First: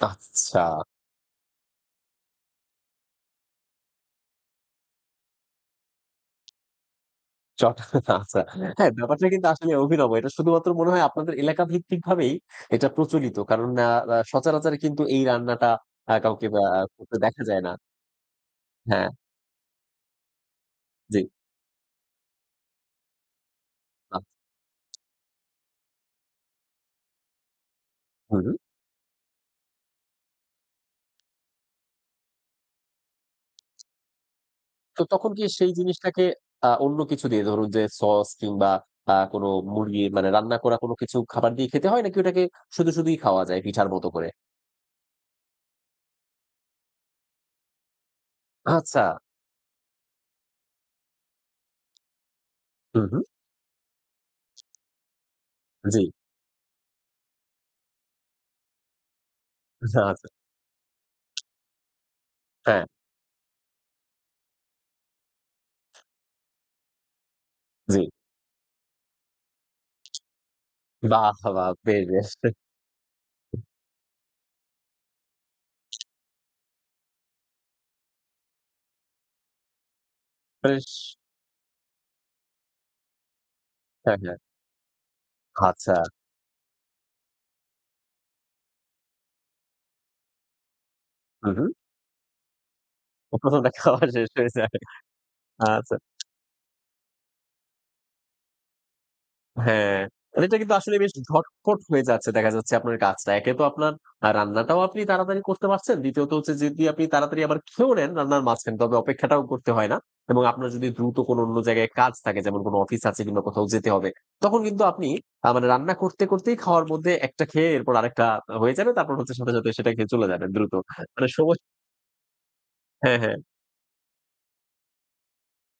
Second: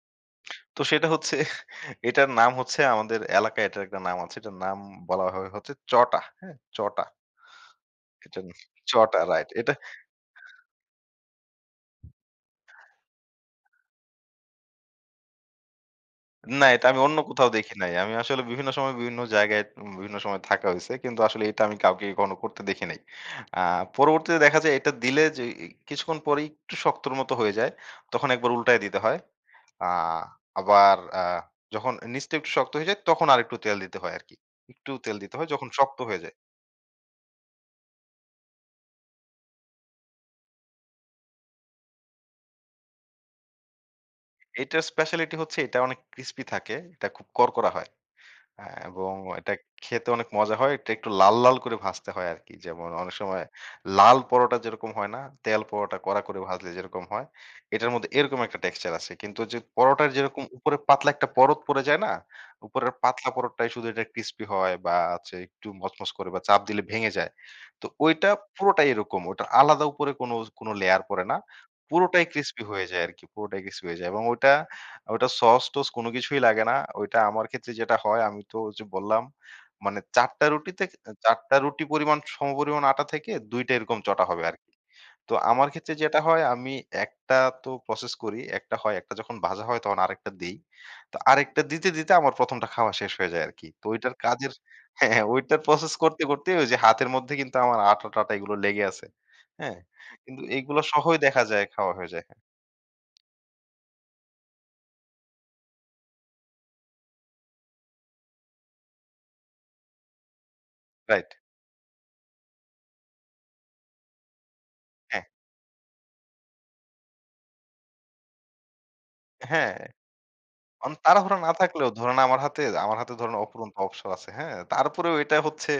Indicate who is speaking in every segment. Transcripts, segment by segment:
Speaker 1: আচ্ছা।
Speaker 2: তো সেটা হচ্ছে এটার নাম হচ্ছে আমাদের এলাকায় এটার একটা নাম আছে। এটার নাম বলাভাবে হচ্ছে চটা হ্যাঁ? চটা।
Speaker 1: চটা আচ্ছা।
Speaker 2: এটা নি
Speaker 1: হ্যাঁ,
Speaker 2: চটা
Speaker 1: ব্যাপারটা কিন্তু
Speaker 2: রাইট।
Speaker 1: আসলে
Speaker 2: এটা
Speaker 1: অভিনব। এটা শুধুমাত্র মনে হয় আপনাদের এলাকাভিত্তিক ভাবেই এটা প্রচলিত। কারণ আ আ সচারাচার কিন্তু এই রান্নাটা আ কাউকে
Speaker 2: না
Speaker 1: আ
Speaker 2: এটা আমি
Speaker 1: করতে
Speaker 2: অন্য
Speaker 1: দেখা
Speaker 2: কোথাও
Speaker 1: যায় না।
Speaker 2: দেখি নাই। আমি আসলে বিভিন্ন সময়
Speaker 1: হ্যাঁ।
Speaker 2: বিভিন্ন জায়গায় বিভিন্ন সময় থাকা হইছে। কিন্তু
Speaker 1: জ্বী।
Speaker 2: আসলে এটা আমি কাউকে করতে দেখি নাই। আ পরবর্তীতে
Speaker 1: আচ্ছা।
Speaker 2: দেখা যায় এটা দিলে যে, কিছুক্ষণ পর একটু শক্তর মত হয়ে যায়। তখন ১
Speaker 1: হুম।
Speaker 2: বার উল্টায় দিতে হয়। আ আবার আ যখন নিচটা একটু শক্ত হয়ে যায় তখন আরেকটু তেল দিতে হয় আরকি। একটু
Speaker 1: তো
Speaker 2: তেল
Speaker 1: তখন
Speaker 2: দিতে
Speaker 1: কি
Speaker 2: হয় যখন
Speaker 1: সেই
Speaker 2: শক্ত হয়ে
Speaker 1: জিনিসটাকে
Speaker 2: যায়।
Speaker 1: আ অন্য কিছু দিয়ে ধরুন যে, সস কিংবা আ কোনো মুরগি মানে রান্না করা কোনো কিছু খাবার দিয়ে খেতে হয় নাকি ওটাকে শুধু, শুধুই খাওয়া যায় পিঠার মত করে?
Speaker 2: এটার স্পেশালিটি হচ্ছে এটা অনেক ক্রিসপি থাকে। এটা খুব কড়কড়া হয়। আ
Speaker 1: আচ্ছা।
Speaker 2: এবং এটা খেতে অনেক মজা হয়। এটা একটু লাল, লাল করে ভাজতে হয় আরকি। যেমন
Speaker 1: হুম,
Speaker 2: অনেক
Speaker 1: হুম।
Speaker 2: সময় লাল পরোটা যেরকম হয় না? তেল পরোটা
Speaker 1: জ্বী।
Speaker 2: কড়া করে ভাজলে যেরকম হয়? এটার মধ্যে এরকম একটা টেক্সচার আছে। কিন্তু যে, পরোটার
Speaker 1: আচ্ছা।
Speaker 2: যেরকম উপরে পাতলা একটা পরত পড়ে যায় না?
Speaker 1: হ্যাঁ।
Speaker 2: উপরের পাতলা পরতটাই শুধু এটা ক্রিসপি হয় বা হচ্ছে একটু মচমচ করে বা চাপ দিলে ভেঙে যায়। তো
Speaker 1: জ্বি।
Speaker 2: ঐটা পুরোটাই এরকম। ওইটা আলাদা উপরে কোনো, কোনো লেয়ার পড়ে
Speaker 1: বাহ!
Speaker 2: না।
Speaker 1: বাহ! বেশ,
Speaker 2: পুরোটাই
Speaker 1: বেশ!
Speaker 2: ক্রিসপি হয়ে যায় আরকি। পুরোটাই ক্রিসপি হয়ে যায়। এবং ওটা, ওটা সস-টস কোনো কিছুই লাগে না। ওইটা আমার ক্ষেত্রে যেটা হয় আমি তো ওইযে বললাম মানে ৪ টা
Speaker 1: আ
Speaker 2: রুটিতে
Speaker 1: বেশ!
Speaker 2: ৪ টা রুটি পরিমাণ সমপরিমাণ আটা থেকে ২ টা এরকম
Speaker 1: হ্যাঁ,
Speaker 2: চটা
Speaker 1: হ্যাঁ।
Speaker 2: হবে আরকি। তো আমার ক্ষেত্রে
Speaker 1: আচ্ছা।
Speaker 2: যেটা হয় আমি একটা তো প্রসেস করি। একটা হয় একটা যখন ভাজা হয় তখন আরেকটা দেই। তো
Speaker 1: হুম,
Speaker 2: আরেকটা
Speaker 1: হুম।
Speaker 2: দিতে, দিতে আমার ১ম টা খাওয়া শেষ হয়ে যায়
Speaker 1: ১ম
Speaker 2: আরকি। তো
Speaker 1: দেখাওয়া
Speaker 2: ঐটার
Speaker 1: শেষ হয়ে
Speaker 2: কাজের
Speaker 1: যায়।
Speaker 2: হ্যাঁ, ঐটার প্রসেস
Speaker 1: আচ্ছা।
Speaker 2: করতে, করতে ওইযে হাতের মধ্যে কিন্তু আমার আটা-টাটা এগুলো লেগে আছে। হ্যাঁ?
Speaker 1: হ্যাঁ,
Speaker 2: কিন্তু
Speaker 1: এটা কিন্তু
Speaker 2: এগুলা
Speaker 1: আসলে বেশ
Speaker 2: সহই দেখা যায়
Speaker 1: ঝটপট
Speaker 2: খাওয়া
Speaker 1: হয়ে
Speaker 2: হয়ে যায়।
Speaker 1: যাচ্ছে দেখা যাচ্ছে আপনার কাজটা। একে তো আপনার আ রান্নাটাও আপনি তাড়াতাড়ি করতে পারছেন। দ্বিতীয়ত হচ্ছে যদি আপনি তাড়াতাড়ি আবার খেয়েও নেন রান্নার মাঝ খান। তবে অপেক্ষাটাও করতে হয় না। এবং আপনার যদি দ্রুত
Speaker 2: রাইট।
Speaker 1: কোনো অন্য জায়গায় কাজ থাকে যেমন কোনো অফিস আছে কিংবা কোথাও যেতে হবে। তখন কিন্তু আপনি
Speaker 2: হ্যাঁ।
Speaker 1: আ মানে রান্না করতে, করতেই খাওয়ার মধ্যে একটা খেয়ে এরপর আরেকটা হয়ে যাবে। তারপর হচ্ছে সাথে, সাথে
Speaker 2: হ্যাঁ।
Speaker 1: সেটা খেয়ে চলে যাবেন দ্রুত।
Speaker 2: অন
Speaker 1: মানে
Speaker 2: তাড়াহুড়া না
Speaker 1: সময়
Speaker 2: থাকলেও ধরেন আমার হাতে আমার হাতে
Speaker 1: হ্যাঁ,
Speaker 2: ধরেন
Speaker 1: হ্যাঁ।
Speaker 2: অফুরন্ত অবসর আছে। হ্যাঁ? তারপরেও এটা হচ্ছে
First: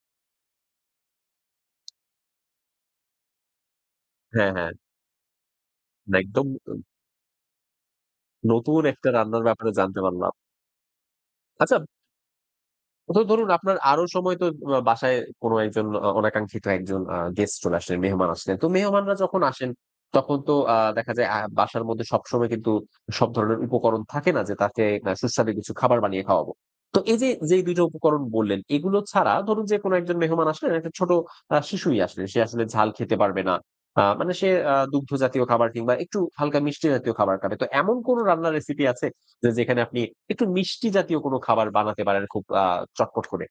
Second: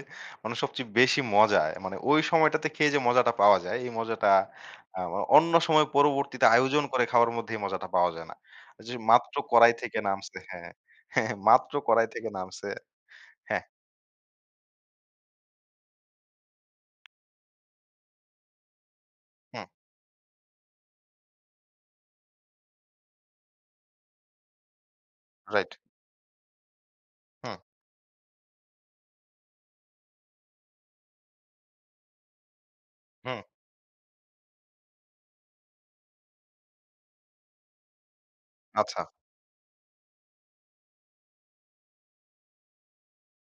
Speaker 2: মানে সবচেয়ে বেশি মজা। মানে ওই সময়টাতে খেয়ে যে, মজাটা পাওয়া যায় এই মজাটা
Speaker 1: হ্যাঁ, হ্যাঁ।
Speaker 2: আ অন্য সময়
Speaker 1: না
Speaker 2: পরবর্তীতে
Speaker 1: একদম। আ
Speaker 2: আয়োজন করে খাওয়ার মধ্যে এই মজাটা পাওয়া যায় না।
Speaker 1: নতুন
Speaker 2: যে,
Speaker 1: একটা
Speaker 2: মাত্র
Speaker 1: রান্নার ব্যাপারে
Speaker 2: কড়াই থেকে
Speaker 1: জানতে পারলাম।
Speaker 2: নামছে হ্যাঁ। মাত্র
Speaker 1: আচ্ছা
Speaker 2: কড়াই থেকে নামছে।
Speaker 1: তো ধরুন
Speaker 2: হ্যাঁ।
Speaker 1: আপনার আরও সময় তো বাসায় কোনো একজন অনাঙ্ক্ষিত একজন আ গেস্ট চলে আসলেন মেহমান আসলেন। তো মেহমানরা যখন
Speaker 2: হুম।
Speaker 1: আসেন তখন তো আ দেখা যায় আ বাসার মধ্যে সবসময় কিন্তু সব ধরনের উপকরণ থাকে না যে, তাকে সুস্বাদু
Speaker 2: রাইট।
Speaker 1: কিছু খাবার বানিয়ে খাওয়াবো। তো এইযে
Speaker 2: হুম।
Speaker 1: যেই ২ টো উপকরণ বললেন এগুলো ছাড়া ধরুন যে, কোনো একজন মেহমান আসলেন একটা ছোট আ শিশুই আসলে। সে আসলে ঝাল খেতে
Speaker 2: হুম।
Speaker 1: পারবে না। আ মানে সে আ দুগ্ধ জাতীয় খাবার কিংবা একটু হালকা মিষ্টি জাতীয় খাবার খাবে। তো এমন কোনো রান্নার রেসিপি
Speaker 2: আচ্ছা।
Speaker 1: আছে যে, যেখানে আপনি একটু মিষ্টি জাতীয় কোনো খাবার বানাতে পারেন খুব আ চটপট করে?